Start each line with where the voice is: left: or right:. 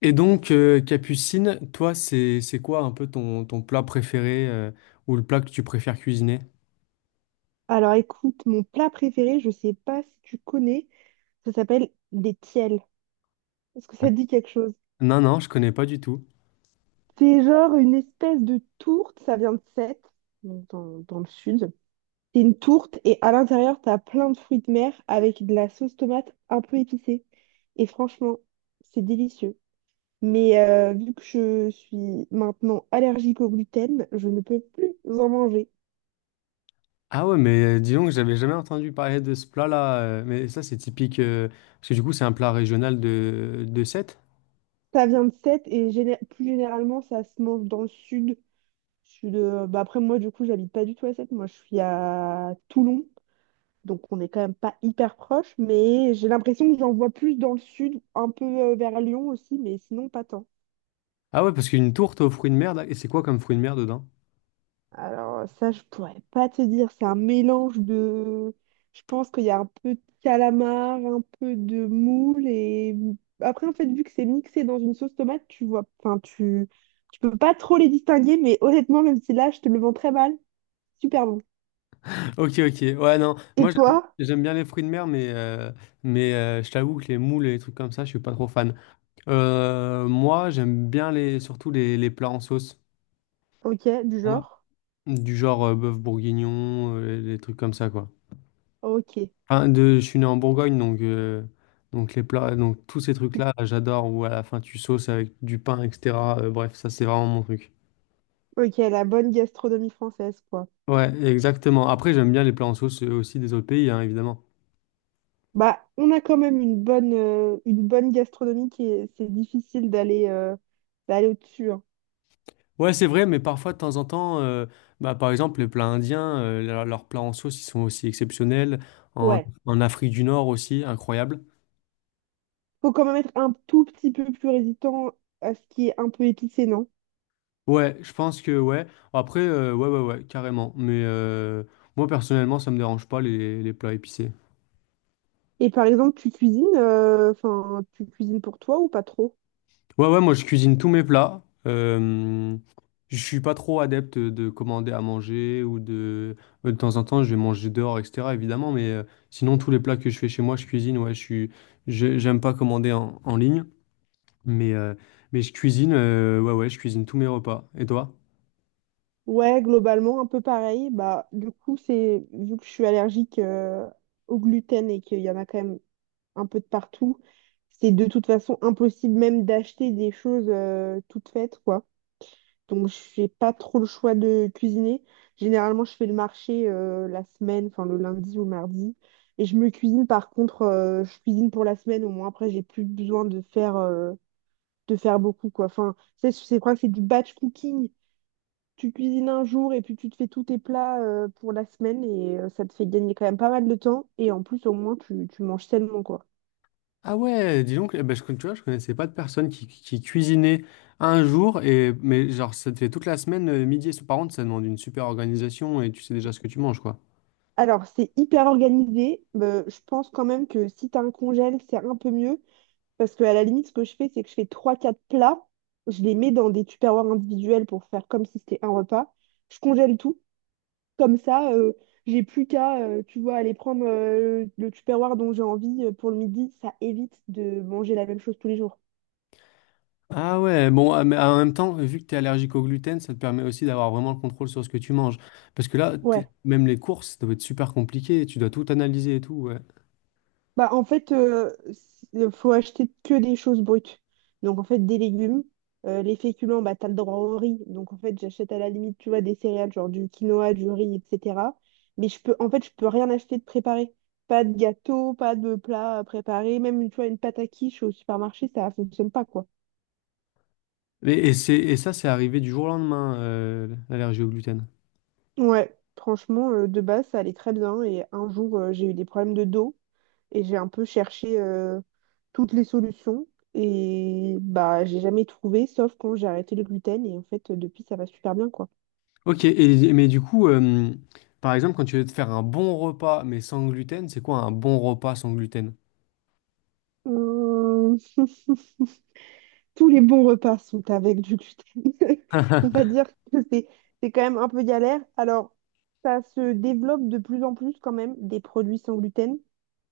left: Et donc, Capucine, toi, c'est quoi un peu ton plat préféré, ou le plat que tu préfères cuisiner?
right: Alors écoute, mon plat préféré, je sais pas si tu connais, ça s'appelle des tiels. Est-ce que ça te dit quelque chose?
left: Non, non, je connais pas du tout.
right: C'est genre une espèce de tourte, ça vient de Sète, donc dans le sud. C'est une tourte et à l'intérieur, t'as plein de fruits de mer avec de la sauce tomate un peu épicée. Et franchement, c'est délicieux. Mais vu que je suis maintenant allergique au gluten, je ne peux plus en manger.
left: Ah ouais, mais dis donc, j'avais jamais entendu parler de ce plat-là. Mais ça, c'est typique, parce que du coup, c'est un plat régional de Sète.
right: Ça vient de Sète et plus généralement, ça se mange dans le sud. Je suis de... bah après, moi, du coup, j'habite pas du tout à Sète. Moi, je suis à Toulon. Donc, on n'est quand même pas hyper proche. Mais j'ai l'impression que j'en vois plus dans le sud, un peu vers Lyon aussi, mais sinon, pas tant.
left: Ah ouais, parce qu'une tourte aux fruits de mer, là, et c'est quoi comme fruits de mer dedans?
right: Alors, ça, je pourrais pas te dire. C'est un mélange de. Je pense qu'il y a un peu de calamar, un peu de moule. Et après, en fait, vu que c'est mixé dans une sauce tomate, tu vois. Enfin, tu. Tu peux pas trop les distinguer, mais honnêtement, même si là, je te le vends très mal, super bon.
left: Ok, ok. Ouais, non,
right: Et
left: moi, j'aime
right: toi?
left: j'aime bien les fruits de mer, mais, mais je t'avoue que les moules et les trucs comme ça, je suis pas trop fan. Moi, j'aime bien surtout les plats en sauce.
right: Ok, du genre.
left: Du genre bœuf bourguignon, les trucs comme ça, quoi.
right: Ok,
left: Enfin, je suis né en Bourgogne, donc les plats, donc tous ces trucs-là, j'adore, où à la fin tu sauces avec du pain, etc. Bref, ça c'est vraiment mon truc.
right: ok, la bonne gastronomie française, quoi.
left: Ouais, exactement. Après, j'aime bien les plats en sauce aussi des autres pays, hein, évidemment.
right: Bah, on a quand même une bonne gastronomie qui est, c'est difficile d'aller d'aller au-dessus, hein.
left: Ouais, c'est vrai, mais parfois, de temps en temps, bah, par exemple, les plats indiens, leurs plats en sauce, ils sont aussi exceptionnels. En,
right: Ouais.
left: en Afrique du Nord aussi, incroyable.
right: Faut quand même être un tout petit peu plus résistant à ce qui est un peu épicé, non?
left: Ouais, je pense que ouais. Après, ouais, ouais, ouais, carrément. Mais moi, personnellement, ça me dérange pas les plats épicés.
right: Et par exemple, tu cuisines, enfin, tu cuisines pour toi ou pas trop?
left: Ouais, ouais, moi, je cuisine tous mes plats. Je suis pas trop adepte de commander à manger ou de... De temps en temps, je vais manger dehors, etc., évidemment. Mais sinon, tous les plats que je fais chez moi, je cuisine. Ouais, je suis... J'aime pas commander en ligne. Mais, mais je cuisine, ouais, ouais, je cuisine tous mes repas. Et toi?
right: Ouais, globalement, un peu pareil. Bah, du coup, c'est vu que je suis allergique au gluten et qu'il y en a quand même un peu de partout. C'est de toute façon impossible même d'acheter des choses toutes faites, quoi. Donc, je fais pas trop le choix de cuisiner. Généralement, je fais le marché la semaine, enfin le lundi ou mardi. Et je me cuisine, par contre, je cuisine pour la semaine. Au moins, après, j'ai plus besoin de faire beaucoup, quoi. Enfin, c'est quoi? C'est du batch cooking. Tu cuisines un jour et puis tu te fais tous tes plats pour la semaine et ça te fait gagner quand même pas mal de temps. Et en plus, au moins, tu manges sainement, quoi.
left: Ah ouais, dis donc, eh ben, je, tu vois, je connaissais pas de personne qui cuisinait un jour, et, mais genre, ça te fait toute la semaine, midi et soir. Par contre, ça demande une super organisation et tu sais déjà ce que tu manges, quoi.
right: Alors, c'est hyper organisé, mais je pense quand même que si tu as un congèle, c'est un peu mieux. Parce que à la limite, ce que je fais, c'est que je fais trois, quatre plats, je les mets dans des tupperwares individuels pour faire comme si c'était un repas. Je congèle tout. Comme ça, j'ai plus qu'à, tu vois, aller prendre le tupperware dont j'ai envie pour le midi. Ça évite de manger la même chose tous les jours.
left: Ah ouais, bon, ah, mais en même temps, vu que tu es allergique au gluten, ça te permet aussi d'avoir vraiment le contrôle sur ce que tu manges. Parce que là,
right: Ouais.
left: même les courses, ça doit être super compliqué, tu dois tout analyser et tout, ouais.
right: Bah, en fait, il faut acheter que des choses brutes. Donc, en fait, des légumes, les féculents, bah, t'as le droit au riz. Donc, en fait, j'achète à la limite, tu vois, des céréales, genre du quinoa, du riz, etc. Mais je peux, en fait, je peux rien acheter de préparé. Pas de gâteau, pas de plat préparé. Même, tu vois, une pâte à quiche au supermarché, ça fonctionne pas, quoi.
left: Et ça, c'est arrivé du jour au lendemain, l'allergie au gluten.
right: Ouais, franchement, de base, ça allait très bien. Et un jour, j'ai eu des problèmes de dos. Et j'ai un peu cherché toutes les solutions. Et bah, j'ai jamais trouvé, sauf quand j'ai arrêté le gluten. Et en fait, depuis, ça va super bien, quoi.
left: Ok, et, mais du coup, par exemple, quand tu veux te faire un bon repas mais sans gluten, c'est quoi un bon repas sans gluten?
right: Hum, Tous les bons repas sont avec du gluten. On va dire que c'est quand même un peu galère. Alors, ça se développe de plus en plus quand même des produits sans gluten.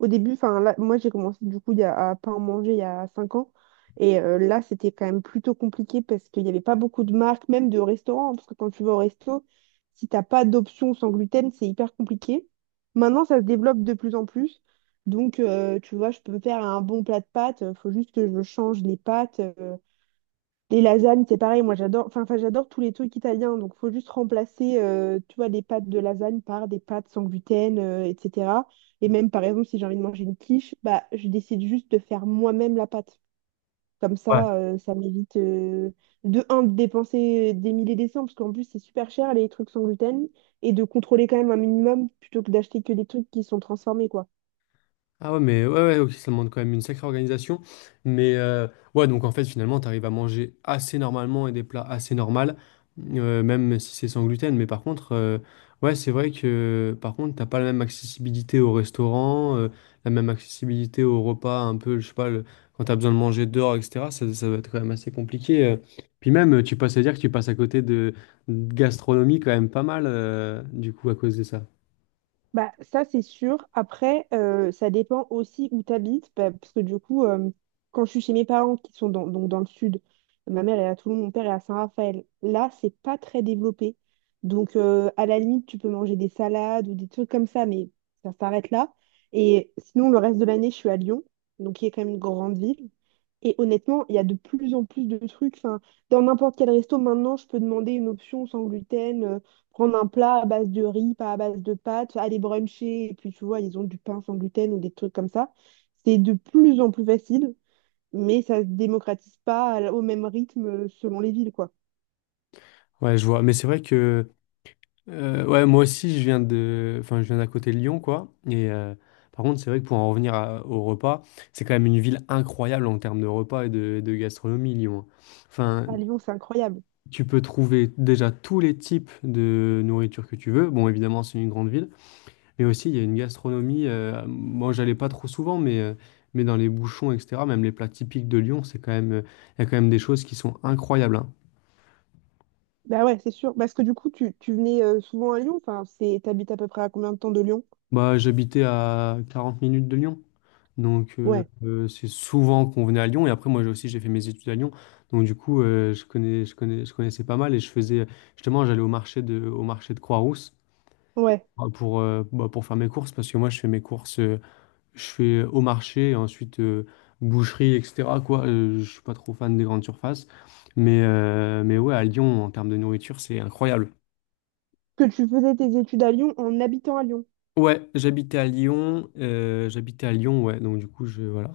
right: Au début, enfin là, moi j'ai commencé du coup à pas en manger il y a 5 ans. Et là, c'était quand même plutôt compliqué parce qu'il n'y avait pas beaucoup de marques, même de restaurants, hein. Parce que quand tu vas au resto, si t'as pas d'option sans gluten, c'est hyper compliqué. Maintenant, ça se développe de plus en plus. Donc, tu vois, je peux me faire un bon plat de pâtes. Il faut juste que je change les pâtes. Les lasagnes, c'est pareil, moi j'adore, enfin, j'adore tous les trucs italiens, donc faut juste remplacer, tu vois, les pâtes de lasagne par des pâtes sans gluten, etc. Et même par exemple, si j'ai envie de manger une quiche, bah je décide juste de faire moi-même la pâte. Comme
left: Ouais.
right: ça, ça m'évite de un de dépenser des milliers et des cents, parce qu'en plus c'est super cher les trucs sans gluten, et de contrôler quand même un minimum plutôt que d'acheter que des trucs qui sont transformés, quoi.
left: Ah ouais, mais ouais, ouais, ok, ça demande quand même une sacrée organisation. Mais ouais, donc en fait, finalement, t'arrives à manger assez normalement et des plats assez normaux, même si c'est sans gluten. Mais par contre, ouais, c'est vrai que par contre, t'as pas la même accessibilité au restaurant, la même accessibilité au repas, un peu, je sais pas, quand t'as besoin de manger dehors, etc. Ça va être quand même assez compliqué. Puis même, tu passes à dire que tu passes à côté de gastronomie quand même pas mal, du coup, à cause de ça.
right: Bah, ça, c'est sûr. Après, ça dépend aussi où tu habites, bah, parce que du coup, quand je suis chez mes parents qui sont dans, donc dans le sud, ma mère elle est à Toulon, mon père est à Saint-Raphaël. Là, c'est pas très développé. Donc, à la limite, tu peux manger des salades ou des trucs comme ça, mais ça s'arrête là. Et sinon, le reste de l'année, je suis à Lyon, donc qui est quand même une grande ville. Et honnêtement, il y a de plus en plus de trucs. Enfin, dans n'importe quel resto, maintenant, je peux demander une option sans gluten. Prendre un plat à base de riz, pas à base de pâtes, aller bruncher, et puis tu vois, ils ont du pain sans gluten ou des trucs comme ça. C'est de plus en plus facile, mais ça se démocratise pas à au même rythme selon les villes, quoi.
left: Ouais, je vois. Mais c'est vrai que. Ouais, moi aussi, je viens enfin, je viens d'à côté de Lyon, quoi. Et par contre, c'est vrai que pour en revenir au repas, c'est quand même une ville incroyable en termes de repas et de gastronomie, Lyon. Enfin,
right: À Lyon, c'est incroyable.
left: tu peux trouver déjà tous les types de nourriture que tu veux. Bon, évidemment, c'est une grande ville, mais aussi il y a une gastronomie. Moi, j'allais pas trop souvent, mais dans les bouchons, etc. Même les plats typiques de Lyon, c'est quand même, il y a quand même des choses qui sont incroyables, hein.
right: Bah ouais, c'est sûr. Parce que du coup, tu venais souvent à Lyon, enfin, c'est, t'habites à peu près à combien de temps de Lyon?
left: Bah, j'habitais à 40 minutes de Lyon. Donc,
right: Ouais,
left: c'est souvent qu'on venait à Lyon. Et après, moi j'ai aussi, j'ai fait mes études à Lyon. Donc, du coup, je connaissais pas mal. Et je faisais, justement, j'allais au marché au marché de Croix-Rousse
right: ouais.
left: bah, pour faire mes courses. Parce que moi, je fais mes courses, je fais au marché, et ensuite boucherie, etc., quoi. Je suis pas trop fan des grandes surfaces. Mais, mais ouais, à Lyon, en termes de nourriture, c'est incroyable.
right: Que tu faisais tes études à Lyon en habitant à Lyon.
left: Ouais, j'habitais à Lyon. Ouais. Donc, du coup, je, voilà.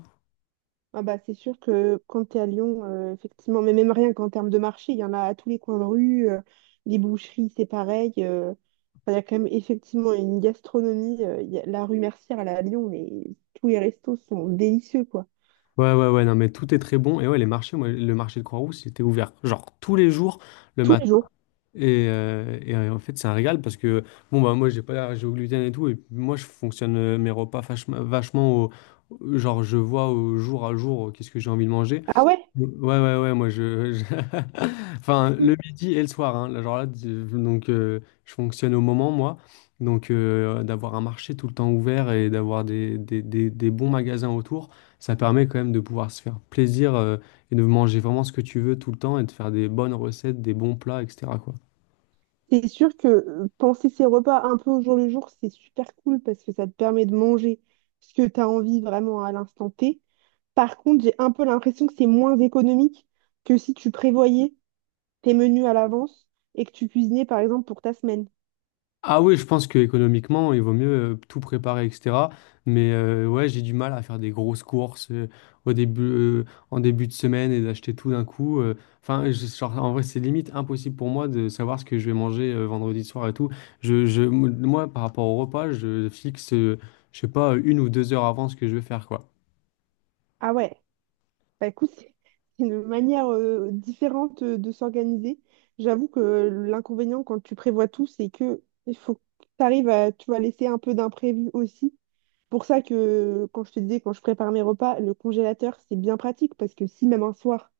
right: Ah bah, c'est sûr que quand tu es à Lyon, effectivement, mais même rien qu'en termes de marché, il y en a à tous les coins de rue, les boucheries, c'est pareil. Enfin, il y a quand même effectivement une gastronomie. Il la rue Mercière, elle est à Lyon, mais tous les restos sont délicieux, quoi.
left: Ouais, ouais, ouais, non, mais tout est très bon. Et ouais, les marchés, moi, le marché de Croix-Rousse, il était ouvert, genre tous les jours, le
right: Tous
left: matin.
right: les jours.
left: En fait, c'est un régal parce que, bon, bah, moi, j'ai pas l'air au gluten et tout. Et puis, moi, je fonctionne mes repas vachement au genre, je vois au jour à jour qu'est-ce que j'ai envie de manger.
right: Ah ouais?
left: Ouais, ouais, ouais, moi, je- Enfin,
right: Mm.
left: le midi et le soir, hein. Là, genre là, donc, je fonctionne au moment, moi. Donc, d'avoir un marché tout le temps ouvert et d'avoir des bons magasins autour, ça permet quand même de pouvoir se faire plaisir, et de manger vraiment ce que tu veux tout le temps et de faire des bonnes recettes, des bons plats, etc., quoi.
right: C'est sûr que penser ses repas un peu au jour le jour, c'est super cool parce que ça te permet de manger ce que tu as envie vraiment à l'instant T. Par contre, j'ai un peu l'impression que c'est moins économique que si tu prévoyais tes menus à l'avance et que tu cuisinais par exemple pour ta semaine.
left: Ah oui, je pense que économiquement, il vaut mieux tout préparer, etc. Mais ouais, j'ai du mal à faire des grosses courses au début, euh, en début de semaine et d'acheter tout d'un coup. Enfin, genre, en vrai, c'est limite impossible pour moi de savoir ce que je vais manger vendredi soir et tout. Moi, par rapport au repas, je fixe, je sais pas, une ou deux heures avant ce que je vais faire, quoi.
right: Ah ouais, bah écoute, c'est une manière différente de s'organiser. J'avoue que l'inconvénient quand tu prévois tout, c'est que il faut que tu arrives à, tu vas laisser un peu d'imprévu aussi. Pour ça que quand je te disais, quand je prépare mes repas, le congélateur, c'est bien pratique parce que si même un soir,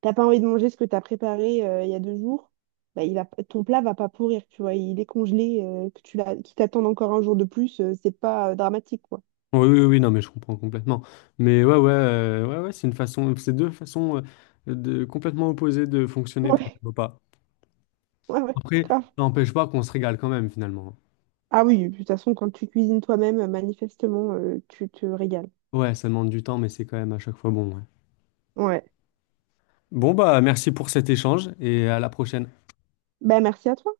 right: t'as pas envie de manger ce que tu as préparé il y a deux jours, bah, ton plat va pas pourrir, tu vois, il est congelé, que tu l'as, qu'il t'attende encore un jour de plus, c'est pas dramatique, quoi.
left: Oui, oui, oui, non, mais je comprends complètement. Mais ouais, ouais, ouais, ouais, c'est une façon, c'est deux façons complètement opposées de fonctionner pour
right: Ouais.
left: les repas.
right: Ouais, ouais,
left: Après, ça
right: grave.
left: n'empêche pas qu'on se régale quand même finalement.
right: Ah oui, de toute façon, quand tu cuisines toi-même, manifestement, tu te régales.
left: Ouais, ça demande du temps, mais c'est quand même à chaque fois bon, ouais.
right: Ouais.
left: Bon, bah merci pour cet échange et à la prochaine.
right: Ben, merci à toi.